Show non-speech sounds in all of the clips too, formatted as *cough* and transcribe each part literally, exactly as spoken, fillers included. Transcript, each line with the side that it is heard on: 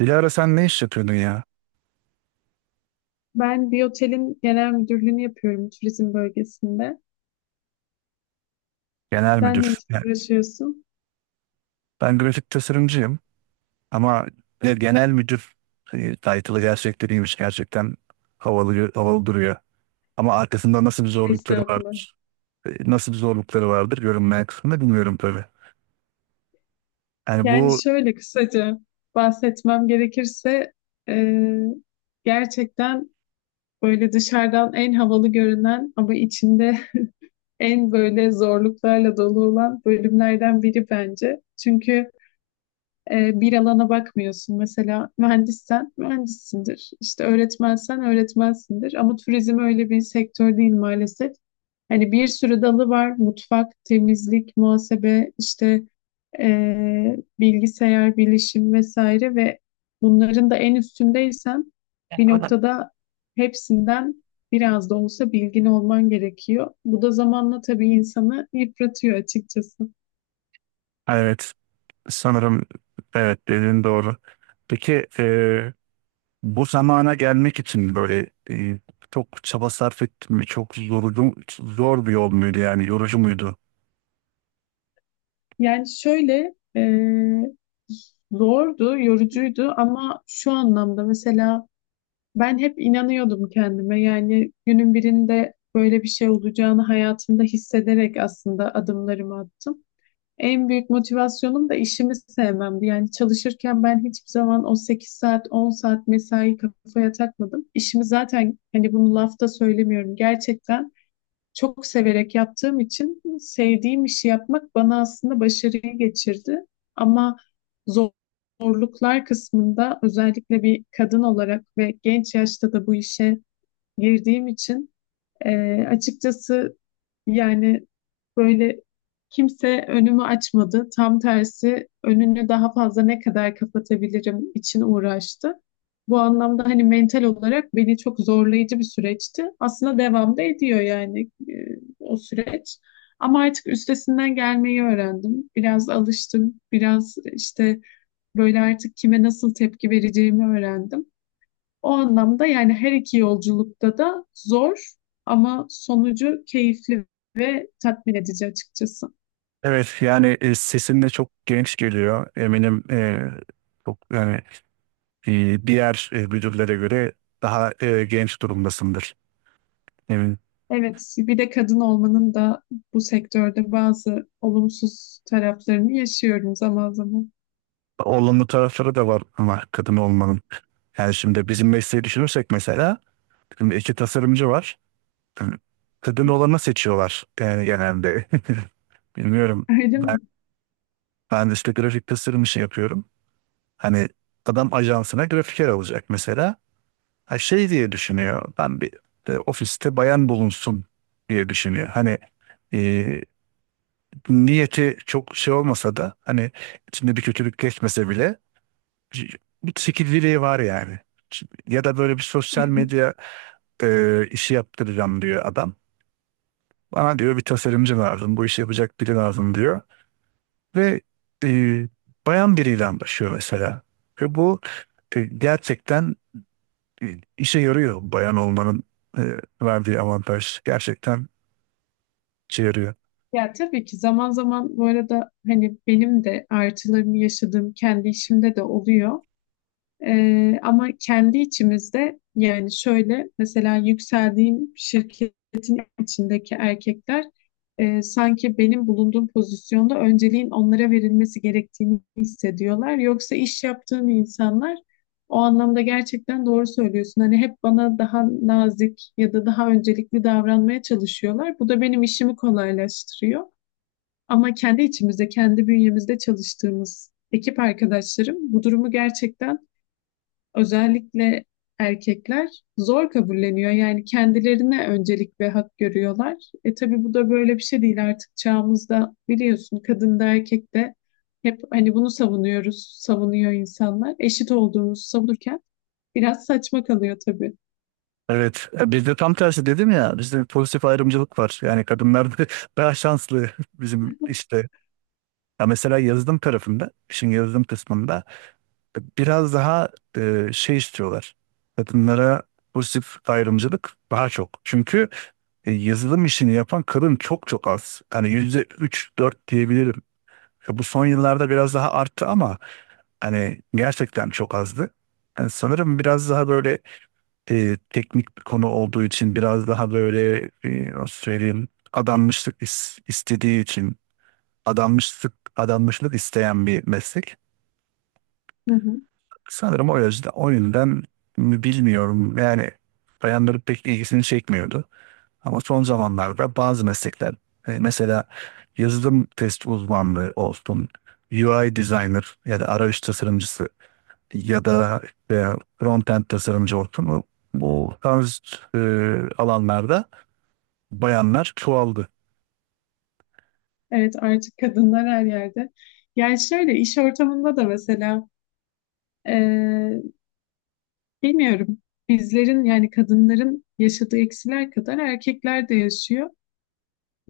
right: Dilara sen ne iş yapıyordun ya?
left: Ben bir otelin genel müdürlüğünü yapıyorum turizm bölgesinde.
right: Genel
left: Sen ne
right: müdür.
left: işle
right: Yani
left: uğraşıyorsun?
right: ben grafik tasarımcıyım ama ne genel müdür, e, title'ı gerçekleriymiş gerçekten havalı, havalı duruyor. Ama arkasında nasıl bir zorlukları
left: Estağfurullah.
right: vardır? e, Nasıl bir zorlukları vardır, görünmeyen kısmında bilmiyorum tabii. Yani
left: Yani
right: bu,
left: şöyle kısaca bahsetmem gerekirse e, gerçekten böyle dışarıdan en havalı görünen ama içinde *laughs* en böyle zorluklarla dolu olan bölümlerden biri bence. Çünkü e, bir alana bakmıyorsun. Mesela mühendissen mühendissindir. İşte öğretmensen öğretmensindir. Ama turizm öyle bir sektör değil maalesef. Hani bir sürü dalı var. Mutfak, temizlik, muhasebe, işte e, bilgisayar, bilişim vesaire ve bunların da en üstündeysen bir noktada hepsinden biraz da olsa bilgin olman gerekiyor. Bu da zamanla tabii insanı yıpratıyor açıkçası.
right: evet, sanırım evet, dediğin doğru. Peki, e, bu zamana gelmek için böyle e, çok çaba sarf ettin mi? Çok yorucu, zor bir yol muydu yani yorucu muydu?
left: Yani şöyle e, zordu, yorucuydu ama şu anlamda mesela ben hep inanıyordum kendime. Yani günün birinde böyle bir şey olacağını hayatımda hissederek aslında adımlarımı attım. En büyük motivasyonum da işimi sevmemdi. Yani çalışırken ben hiçbir zaman o sekiz saat, on saat mesai kafaya takmadım. İşimi zaten hani bunu lafta söylemiyorum. Gerçekten çok severek yaptığım için sevdiğim işi yapmak bana aslında başarıyı geçirdi. Ama zorluklar kısmında özellikle bir kadın olarak ve genç yaşta da bu işe girdiğim için ee, açıkçası yani böyle kimse önümü açmadı. Tam tersi önünü daha fazla ne kadar kapatabilirim için uğraştı. Bu anlamda hani mental olarak beni çok zorlayıcı bir süreçti. Aslında devam da ediyor yani e, o süreç. Ama artık üstesinden gelmeyi öğrendim. Biraz alıştım. Biraz işte böyle artık kime nasıl tepki vereceğimi öğrendim. O anlamda yani her iki yolculukta da zor ama sonucu keyifli ve tatmin edici açıkçası.
right: Evet, yani e, sesin de çok genç geliyor. Eminim, e, çok yani e, diğer e, müdürlere göre daha e, genç durumdasındır. Eminim.
left: Evet, bir de kadın olmanın da bu sektörde bazı olumsuz taraflarını yaşıyorum zaman zaman.
right: Olumlu tarafları da var ama kadın olmanın. Yani şimdi bizim mesleği düşünürsek, mesela şimdi iki tasarımcı var. Yani kadın olanı seçiyorlar yani genelde. *laughs* Bilmiyorum.
left: Öyle
right: Ben,
left: mi?
right: ben işte grafik tasarım işi yapıyorum. Hani adam ajansına grafiker alacak mesela. Ha, şey diye düşünüyor. Ben bir e, ofiste bayan bulunsun diye düşünüyor. Hani, e, niyeti çok şey olmasa da, hani içinde bir kötülük geçmese bile c- bu çekiciliği var yani. Ç- Ya da böyle bir sosyal
left: *laughs*
right: medya e, işi yaptıracağım diyor adam. Bana diyor bir tasarımcı lazım, bu işi yapacak biri lazım diyor. Ve e, bayan biriyle anlaşıyor mesela. Ve bu e, gerçekten e, işe yarıyor bayan olmanın e, verdiği avantaj. Gerçekten işe yarıyor.
left: Ya tabii ki zaman zaman bu arada hani benim de artılarını yaşadığım kendi işimde de oluyor. Ee, ama kendi içimizde yani şöyle mesela yükseldiğim şirketin içindeki erkekler e, sanki benim bulunduğum pozisyonda önceliğin onlara verilmesi gerektiğini hissediyorlar. Yoksa iş yaptığım insanlar o anlamda gerçekten doğru söylüyorsun. Hani hep bana daha nazik ya da daha öncelikli davranmaya çalışıyorlar. Bu da benim işimi kolaylaştırıyor. Ama kendi içimizde, kendi bünyemizde çalıştığımız ekip arkadaşlarım bu durumu gerçekten özellikle erkekler zor kabulleniyor. Yani kendilerine öncelik ve hak görüyorlar. E tabii bu da böyle bir şey değil artık çağımızda biliyorsun kadın da erkek de hep hani bunu savunuyoruz, savunuyor insanlar. Eşit olduğumuzu savunurken biraz saçma kalıyor tabii.
right: Evet, e, bizde tam tersi, dedim ya, bizde pozitif ayrımcılık var. Yani kadınlar da *laughs* daha şanslı bizim
left: *laughs*
right: işte. Ya mesela yazılım tarafında, işin yazılım kısmında biraz daha e, şey istiyorlar. Kadınlara pozitif ayrımcılık daha çok. Çünkü e, yazılım işini yapan kadın çok çok az. Hani yüzde üç dört diyebilirim. E, Bu son yıllarda biraz daha arttı ama hani gerçekten çok azdı. Yani sanırım biraz daha böyle e, teknik bir konu olduğu için, biraz daha böyle, e, nasıl söyleyeyim, adanmışlık is- istediği için, adanmışlık adanmışlık isteyen bir meslek.
left: Hı hı.
right: Sanırım o yüzden o yüzden mi bilmiyorum. Yani bayanların pek ilgisini çekmiyordu. Ama son zamanlarda bazı meslekler, e, mesela yazılım test uzmanlığı olsun, U I designer ya da arayüz tasarımcısı, ya da e, frontend tasarımcı olsun. Bu, bu tarz e, alanlarda bayanlar çoğaldı.
left: Evet artık kadınlar her yerde. Yani şöyle iş ortamında da mesela Ee, bilmiyorum. Bizlerin yani kadınların yaşadığı eksiler kadar erkekler de yaşıyor.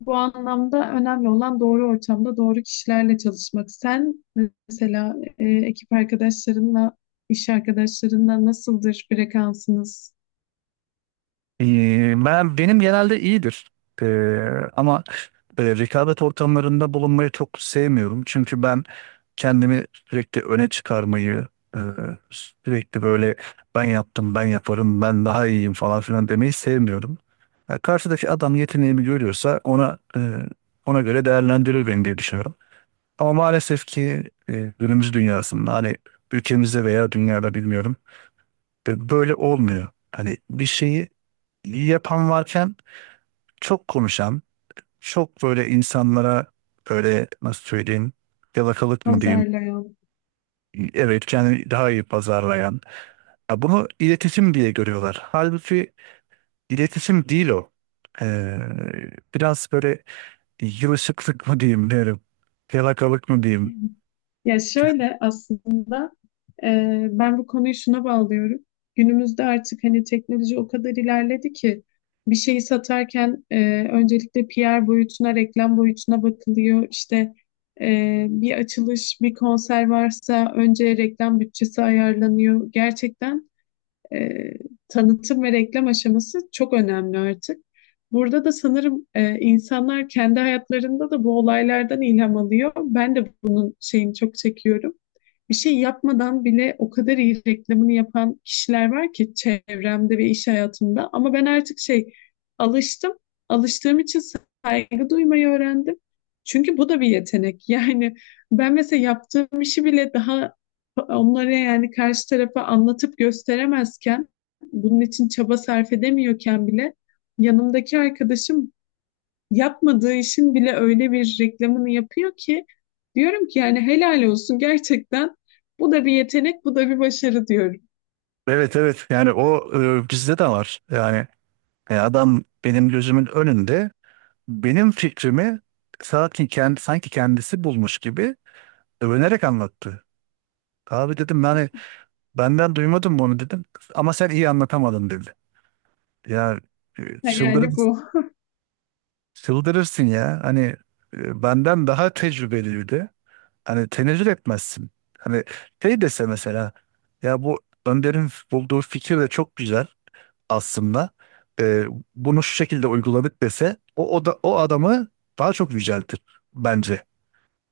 left: Bu anlamda önemli olan doğru ortamda doğru kişilerle çalışmak. Sen mesela e, ekip arkadaşlarınla, iş arkadaşlarınla nasıldır frekansınız?
right: Ee, ben benim genelde iyidir. Ee, ama böyle rekabet ortamlarında bulunmayı çok sevmiyorum. Çünkü ben kendimi sürekli öne çıkarmayı, e, sürekli böyle ben yaptım, ben yaparım, ben daha iyiyim falan filan demeyi sevmiyorum. Ya karşıdaki adam yeteneğimi görüyorsa ona e, ona göre değerlendirir beni diye düşünüyorum. Ama maalesef ki e, günümüz dünyasında, hani ülkemizde veya dünyada bilmiyorum, e, böyle olmuyor. Hani bir şeyi iyi yapan varken çok konuşan, çok böyle insanlara böyle, nasıl söyleyeyim, yalakalık mı diyeyim?
left: Pazarlayan.
right: Evet, kendini daha iyi pazarlayan. Ya bunu iletişim diye görüyorlar. Halbuki iletişim değil o. Ee, biraz böyle yılışıklık mı diyeyim derim. Yalakalık mı diyeyim.
left: Ya şöyle aslında e, ben bu konuyu şuna bağlıyorum. Günümüzde artık hani teknoloji o kadar ilerledi ki bir şeyi satarken e, öncelikle P R boyutuna, reklam boyutuna bakılıyor. İşte e, bir açılış, bir konser varsa önce reklam bütçesi ayarlanıyor. Gerçekten e, tanıtım ve reklam aşaması çok önemli artık. Burada da sanırım e, insanlar kendi hayatlarında da bu olaylardan ilham alıyor. Ben de bunun şeyini çok çekiyorum bir şey yapmadan bile o kadar iyi reklamını yapan kişiler var ki çevremde ve iş hayatımda. Ama ben artık şey alıştım. Alıştığım için saygı duymayı öğrendim. Çünkü bu da bir yetenek. *laughs* Yani ben mesela yaptığım işi bile daha onlara yani karşı tarafa anlatıp gösteremezken, bunun için çaba sarf edemiyorken bile yanımdaki arkadaşım yapmadığı işin bile öyle bir reklamını yapıyor ki diyorum ki yani helal olsun gerçekten bu da bir yetenek bu da bir başarı diyorum.
right: Evet, evet, yani o, e, bizde de var. Yani e, adam benim gözümün önünde benim fikrimi sanki, kend, sanki kendisi bulmuş gibi övünerek anlattı. Abi dedim, yani benden duymadın bunu, dedim. Ama sen iyi anlatamadın, dedi. Ya e,
left: Ha,
right: çıldırır,
left: yani bu
right: çıldırırsın ya. Hani e, benden daha tecrübeliydi. Hani tenezzül etmezsin. Hani şey dese mesela, ya bu Önder'in bulduğu fikir de çok güzel aslında, E, bunu şu şekilde uyguladık dese, o, o da o adamı daha çok yüceltir bence.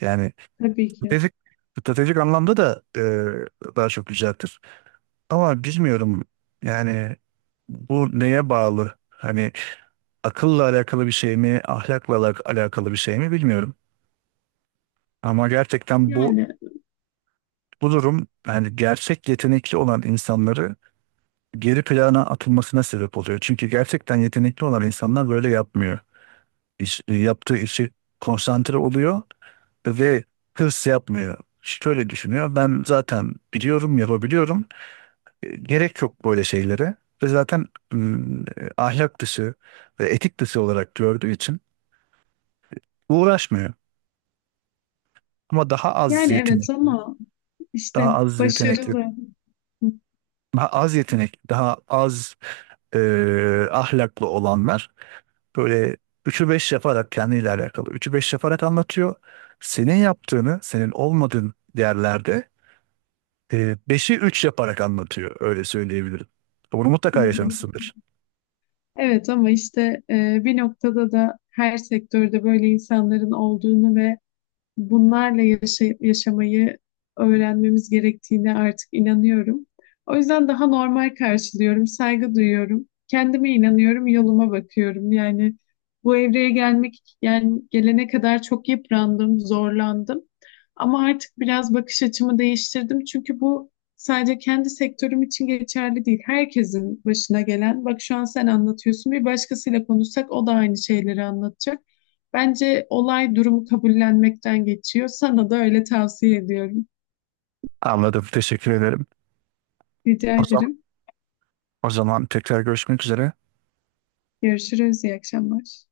right: Yani
left: *laughs* tabii ki.
right: stratejik, stratejik anlamda da e, daha çok yüceltir. Ama bilmiyorum yani, bu neye bağlı? Hani akılla alakalı bir şey mi, ahlakla alak- alakalı bir şey mi, bilmiyorum. Ama gerçekten bu
left: Yani
right: bu durum, yani gerçek yetenekli olan insanları geri plana atılmasına sebep oluyor. Çünkü gerçekten yetenekli olan insanlar böyle yapmıyor. İş, yaptığı işi konsantre oluyor ve hırs yapmıyor. Şöyle düşünüyor. Ben zaten biliyorum, yapabiliyorum. E, Gerek yok böyle şeylere, ve zaten m, e, ahlak dışı ve etik dışı olarak gördüğü için uğraşmıyor. Ama daha az
left: yani evet
right: yetenekli,
left: ama
right: daha
left: işte
right: az yetenekli,
left: başarılı.
right: daha az yetenekli, daha az e, ahlaklı olanlar böyle üçü beş yaparak, kendiyle alakalı üçü beş yaparak anlatıyor. Senin yaptığını, senin olmadığın yerlerde e, beşi üç yaparak anlatıyor. Öyle söyleyebilirim. Bunu mutlaka
left: *laughs*
right: yaşamışsındır.
left: Evet ama işte e, bir noktada da her sektörde böyle insanların olduğunu ve bunlarla yaşa- yaşamayı öğrenmemiz gerektiğine artık inanıyorum. O yüzden daha normal karşılıyorum, saygı duyuyorum. Kendime inanıyorum, yoluma bakıyorum. Yani bu evreye gelmek, yani gelene kadar çok yıprandım, zorlandım. Ama artık biraz bakış açımı değiştirdim. Çünkü bu sadece kendi sektörüm için geçerli değil. Herkesin başına gelen, bak şu an sen anlatıyorsun, bir başkasıyla konuşsak o da aynı şeyleri anlatacak. Bence olay durumu kabullenmekten geçiyor. Sana da öyle tavsiye ediyorum.
right: Anladım. Teşekkür ederim.
left: Rica
right: O zaman,
left: ederim.
right: o zaman tekrar görüşmek üzere.
left: Görüşürüz. İyi akşamlar.